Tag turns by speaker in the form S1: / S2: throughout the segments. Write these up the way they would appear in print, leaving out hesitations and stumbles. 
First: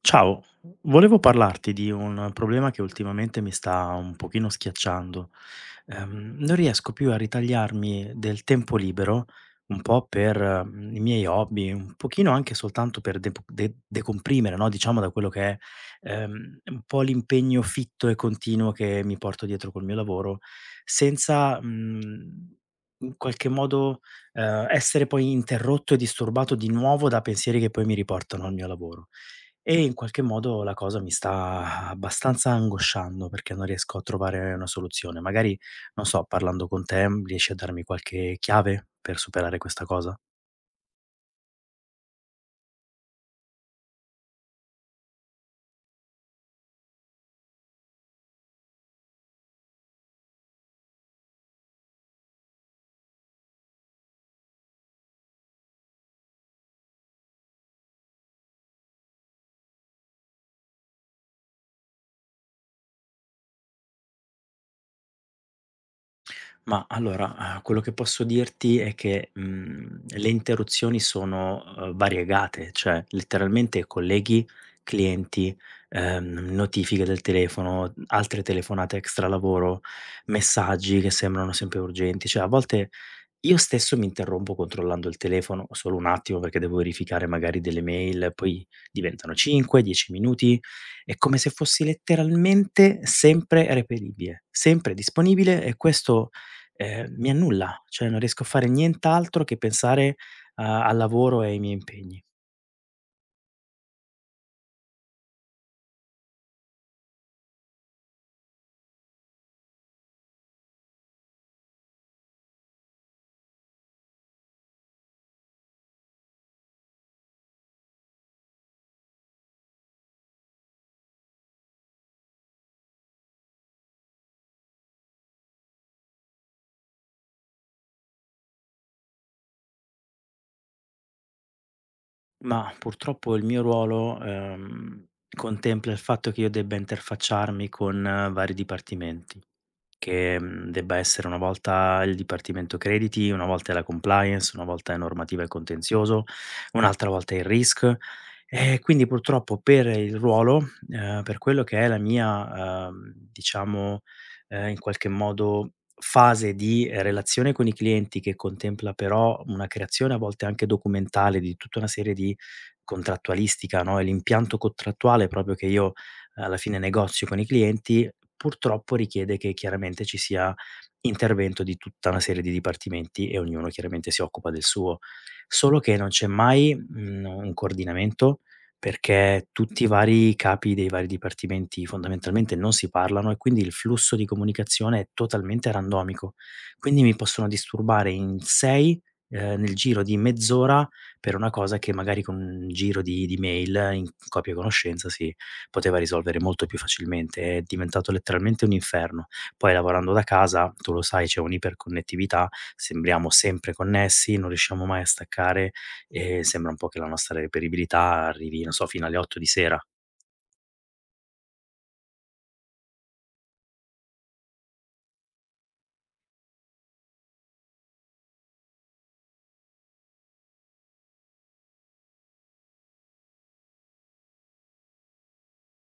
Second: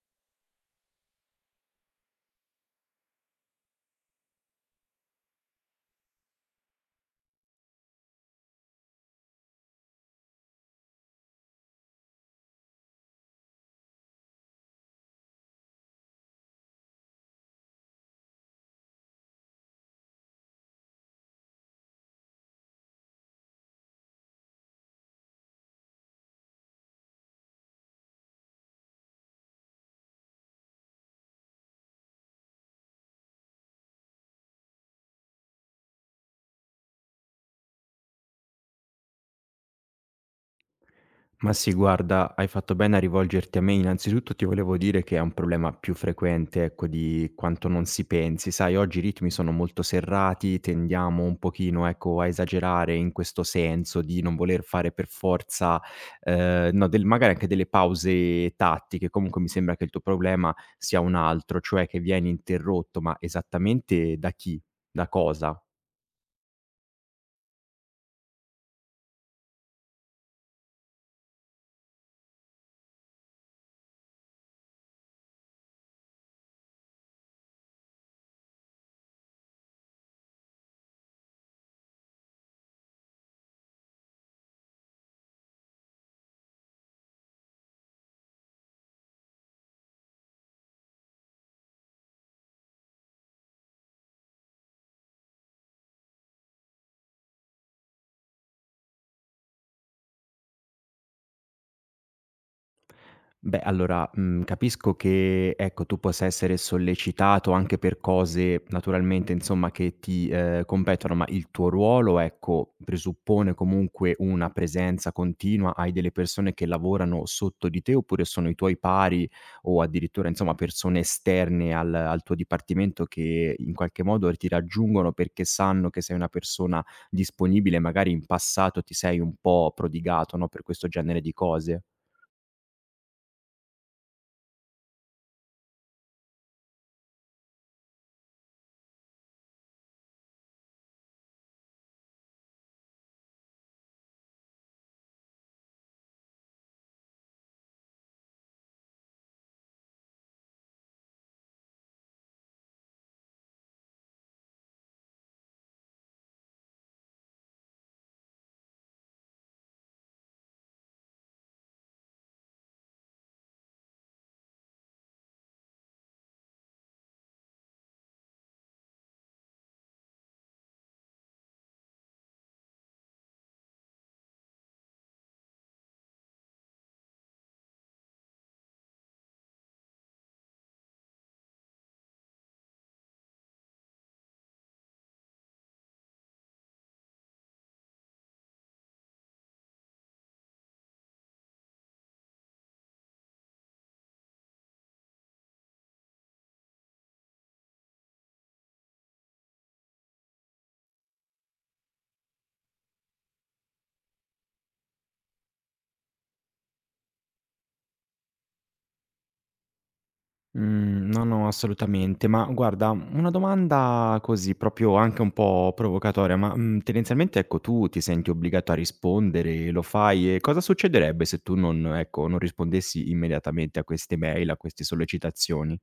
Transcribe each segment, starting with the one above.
S1: Ciao, volevo parlarti di un problema che ultimamente mi sta un pochino schiacciando. Non riesco più a ritagliarmi del tempo libero, un po' per i miei hobby, un pochino anche soltanto per decomprimere, no? Diciamo da quello che è un po' l'impegno fitto e continuo che mi porto dietro col mio lavoro, senza in qualche modo essere poi interrotto e disturbato di nuovo da pensieri che poi mi riportano al mio lavoro. E in qualche modo la cosa mi sta abbastanza angosciando perché non riesco a trovare una soluzione. Magari, non so, parlando con te, riesci a darmi qualche chiave per superare questa cosa?
S2: Ma sì, guarda, hai fatto bene a rivolgerti a me. Innanzitutto ti volevo dire che è un problema più frequente, ecco, di quanto non si pensi. Sai, oggi i ritmi sono molto serrati, tendiamo un pochino, ecco, a esagerare in questo senso di non voler fare per forza, no, magari anche delle pause tattiche. Comunque mi sembra che il tuo problema sia un altro, cioè che vieni interrotto, ma esattamente da chi? Da cosa?
S1: Ma allora, quello che posso dirti è che, le interruzioni sono, variegate, cioè letteralmente colleghi, clienti, notifiche del telefono, altre telefonate extra lavoro, messaggi che sembrano sempre urgenti. Cioè, a volte io stesso mi interrompo controllando il telefono solo un attimo perché devo verificare magari delle mail, poi diventano 5, 10 minuti. È come se fossi letteralmente sempre reperibile, sempre disponibile, e questo, mi annulla, cioè non riesco a fare nient'altro che pensare a al lavoro e ai miei impegni.
S2: Beh, allora, capisco che, ecco, tu possa essere sollecitato anche per cose, naturalmente, insomma, che ti, competono, ma il tuo ruolo, ecco, presuppone comunque una presenza continua? Hai delle persone che lavorano sotto di te oppure sono i tuoi pari o addirittura, insomma, persone esterne al tuo dipartimento che in qualche modo ti raggiungono perché sanno che sei una persona disponibile, magari in passato ti sei un po' prodigato, no, per questo genere di cose?
S1: Ma purtroppo il mio ruolo, contempla il fatto che io debba interfacciarmi con vari dipartimenti. Che, debba essere una volta il Dipartimento Crediti, una volta è la compliance, una volta è normativa e contenzioso, un'altra volta è il risk. E quindi purtroppo per il ruolo, per quello che è la mia, diciamo, in qualche modo fase di relazione con i clienti, che contempla però una creazione a volte anche documentale di tutta una serie di contrattualistica, no, e l'impianto contrattuale proprio che io alla fine negozio con i clienti, purtroppo richiede che chiaramente ci sia intervento di tutta una serie di dipartimenti, e ognuno chiaramente si occupa del suo. Solo che non c'è mai, un coordinamento, perché tutti i vari capi dei vari dipartimenti fondamentalmente non si parlano, e quindi il flusso di comunicazione è totalmente randomico. Quindi mi possono disturbare in 6, nel giro di mezz'ora, per una cosa che magari con un giro di mail in copia e conoscenza si poteva risolvere molto più facilmente. È diventato letteralmente un inferno. Poi lavorando da casa, tu lo sai, c'è un'iperconnettività, sembriamo sempre connessi, non riusciamo mai a staccare, e sembra un po' che la nostra reperibilità arrivi, non so, fino alle 8 di sera.
S2: Mhmm, no, no, assolutamente. Ma guarda, una domanda così proprio anche un po' provocatoria, ma, tendenzialmente, ecco, tu ti senti obbligato a rispondere, lo fai e cosa succederebbe se tu non ecco, non rispondessi immediatamente a queste mail, a queste sollecitazioni?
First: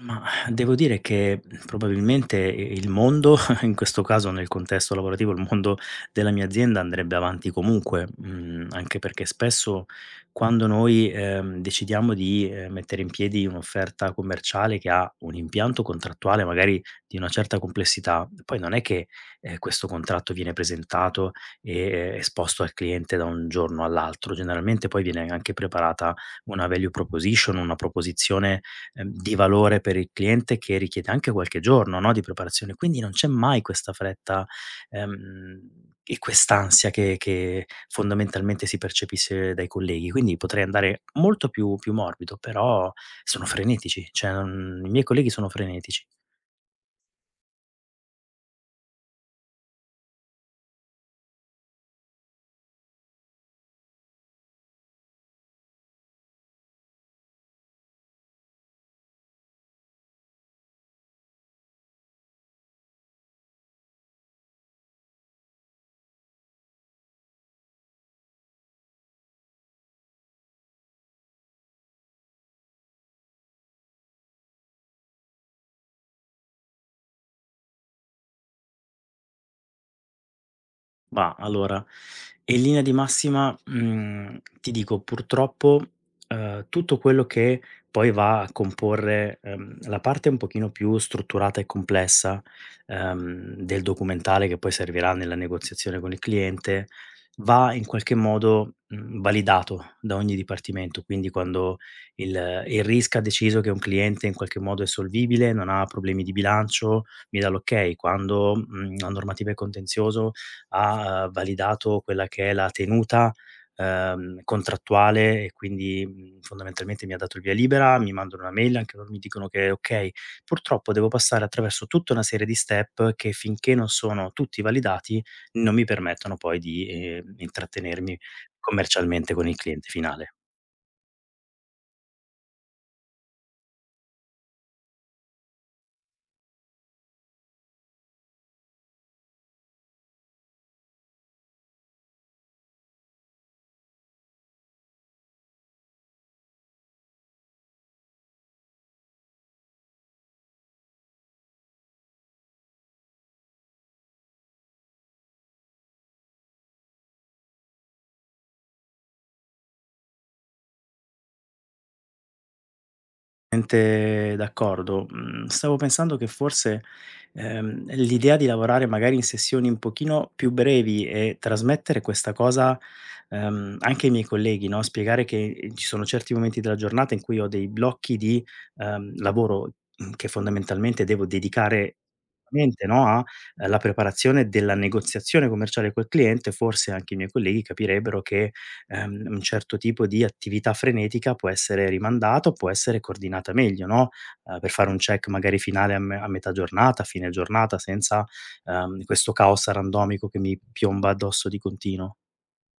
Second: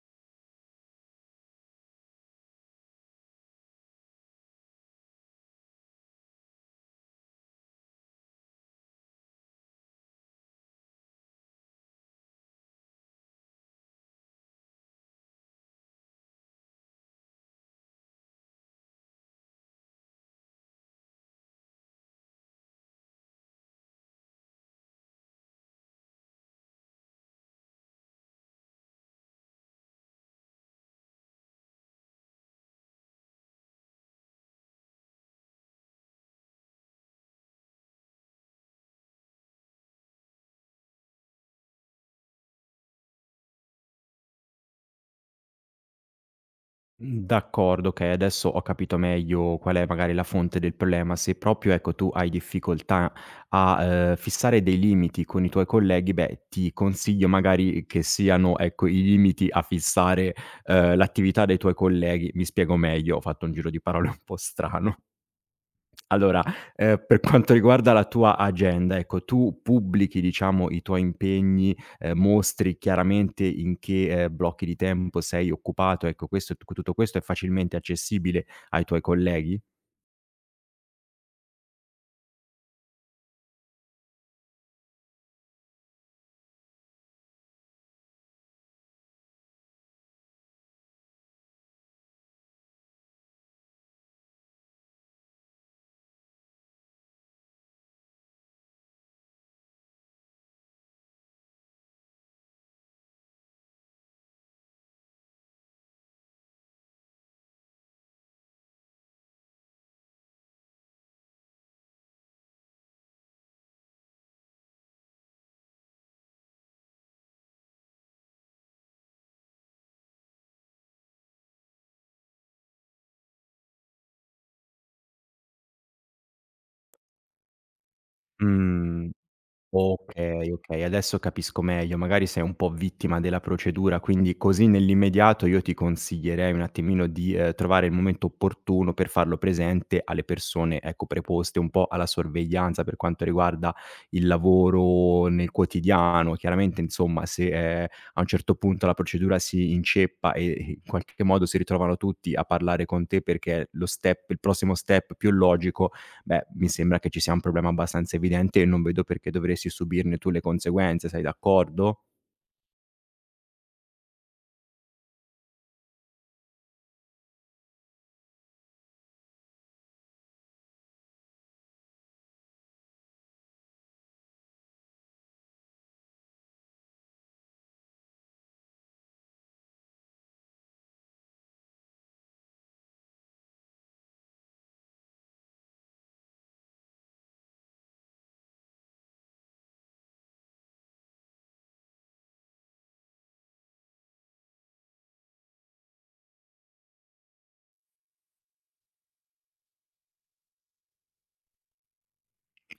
S1: Ma devo dire che probabilmente il mondo, in questo caso nel contesto lavorativo, il mondo della mia azienda andrebbe avanti comunque, anche perché spesso quando noi, decidiamo di, mettere in piedi un'offerta commerciale che ha un impianto contrattuale magari di una certa complessità, poi non è che, questo contratto viene presentato e esposto al cliente da un giorno all'altro. Generalmente poi viene anche preparata una value proposition, una proposizione di valore per il cliente, che richiede anche qualche giorno, no, di preparazione. Quindi non c'è mai questa fretta, e quest'ansia che fondamentalmente si percepisse dai colleghi. Quindi potrei andare molto più morbido, però sono frenetici, cioè non, i miei colleghi sono frenetici.
S2: Mhmm, d'accordo, okay, adesso ho capito meglio qual è magari la fonte del problema. Se proprio, ecco, tu hai difficoltà a, fissare dei limiti con i tuoi colleghi, beh, ti consiglio magari che siano, ecco, i limiti a fissare, l'attività dei tuoi colleghi. Mi spiego meglio, ho fatto un giro di parole un po' strano. Allora, per quanto riguarda la tua agenda, ecco, tu pubblichi diciamo i tuoi impegni, mostri chiaramente in che, blocchi di tempo sei occupato, ecco questo tutto questo è facilmente accessibile ai tuoi colleghi?
S1: Mah, allora, in linea di massima, ti dico purtroppo, tutto quello che poi va a comporre, la parte un pochino più strutturata e complessa, del documentale che poi servirà nella negoziazione con il cliente, va in qualche modo, validato da ogni dipartimento. Quindi quando il RISC ha deciso che un cliente in qualche modo è solvibile, non ha problemi di bilancio, mi dà l'ok, quando, la normativa è contenzioso ha, validato quella che è la tenuta, contrattuale, e quindi, fondamentalmente mi ha dato il via libera, mi mandano una mail, anche loro mi dicono che è okay. Purtroppo devo passare attraverso tutta una serie di step che, finché non sono tutti validati, non mi permettono poi di, intrattenermi
S2: Mh.
S1: commercialmente con il cliente finale.
S2: Okay, okay, adesso capisco meglio. Magari sei un po' vittima della procedura, quindi così nell'immediato io ti consiglierei un attimino di, trovare il momento opportuno per farlo presente alle persone, ecco, preposte un po' alla sorveglianza per quanto riguarda il lavoro nel quotidiano. Chiaramente, insomma, se, ehm, a un certo punto la procedura si inceppa e in qualche modo si ritrovano tutti a parlare con te perché lo step il prossimo step più logico beh, mi sembra che ci sia un problema abbastanza evidente e non vedo perché dovresti subirne tu le conseguenze, sei d'accordo?
S1: Mente d'accordo. Mhmm, Stavo pensando che forse, l'idea di lavorare magari in sessioni un pochino più brevi e trasmettere questa cosa, anche ai miei colleghi, no, spiegare che, ci sono certi momenti della giornata in cui ho dei blocchi di, lavoro, che fondamentalmente devo dedicare mente, no, a alla preparazione della negoziazione commerciale col cliente. Forse anche i miei colleghi capirebbero che un certo tipo di attività frenetica può essere rimandata o può essere coordinata meglio, no, per fare un check magari finale a me a metà giornata, a fine giornata, senza, questo caos randomico che mi piomba addosso di continuo.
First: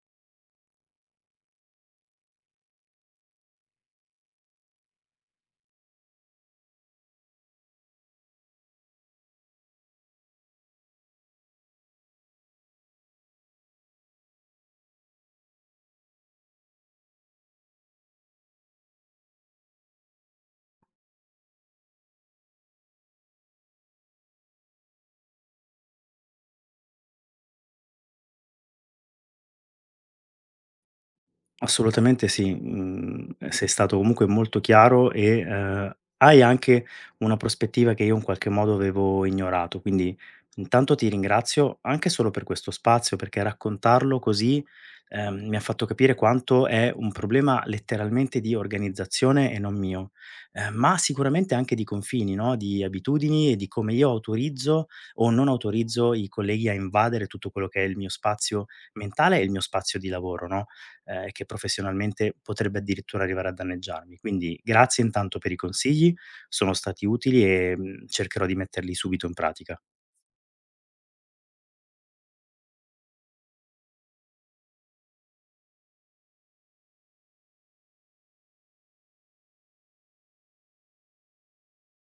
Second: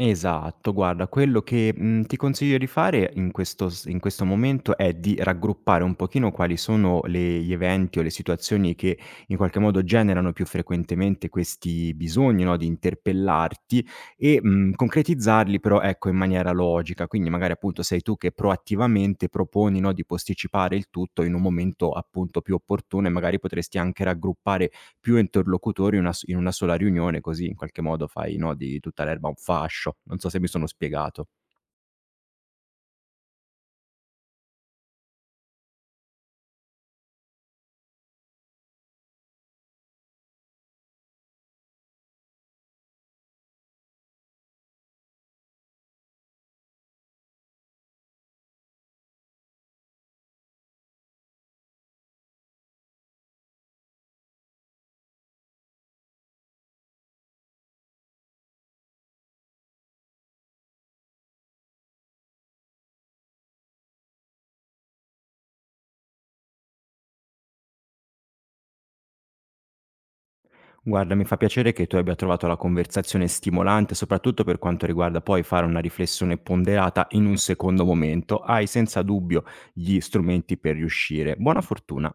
S2: Esatto, guarda, quello che, ti consiglio di fare in questo s in questo momento è di raggruppare un pochino quali sono le gli eventi o le situazioni che in qualche modo generano più frequentemente questi bisogni, no, di interpellarti e, concretizzarli però, ecco, in maniera logica. Quindi magari, appunto, sei tu che proattivamente proponi, no, di posticipare il tutto in un momento, appunto, più opportuno e magari potresti anche raggruppare più interlocutori in una s in una sola riunione, così in qualche modo fai, no, di tutta l'erba un fascio. Non so se mi sono spiegato.
S1: Assolutamente sì, sei stato comunque molto chiaro, e, hai anche una prospettiva che io in qualche modo avevo ignorato. Quindi intanto ti ringrazio anche solo per questo spazio, perché raccontarlo così, mi ha fatto capire quanto è un problema letteralmente di organizzazione e non mio, ma sicuramente anche di confini, no, di abitudini e di come io autorizzo o non autorizzo i colleghi a invadere tutto quello che è il mio spazio mentale e il mio spazio di lavoro, no? Che professionalmente potrebbe addirittura arrivare a danneggiarmi. Quindi grazie intanto per i consigli, sono stati utili, e, cercherò di metterli subito in pratica.
S2: Guarda, mi fa piacere che tu abbia trovato la conversazione stimolante, soprattutto per quanto riguarda poi fare una riflessione ponderata in un secondo momento. Hai senza dubbio gli strumenti per riuscire. Buona fortuna.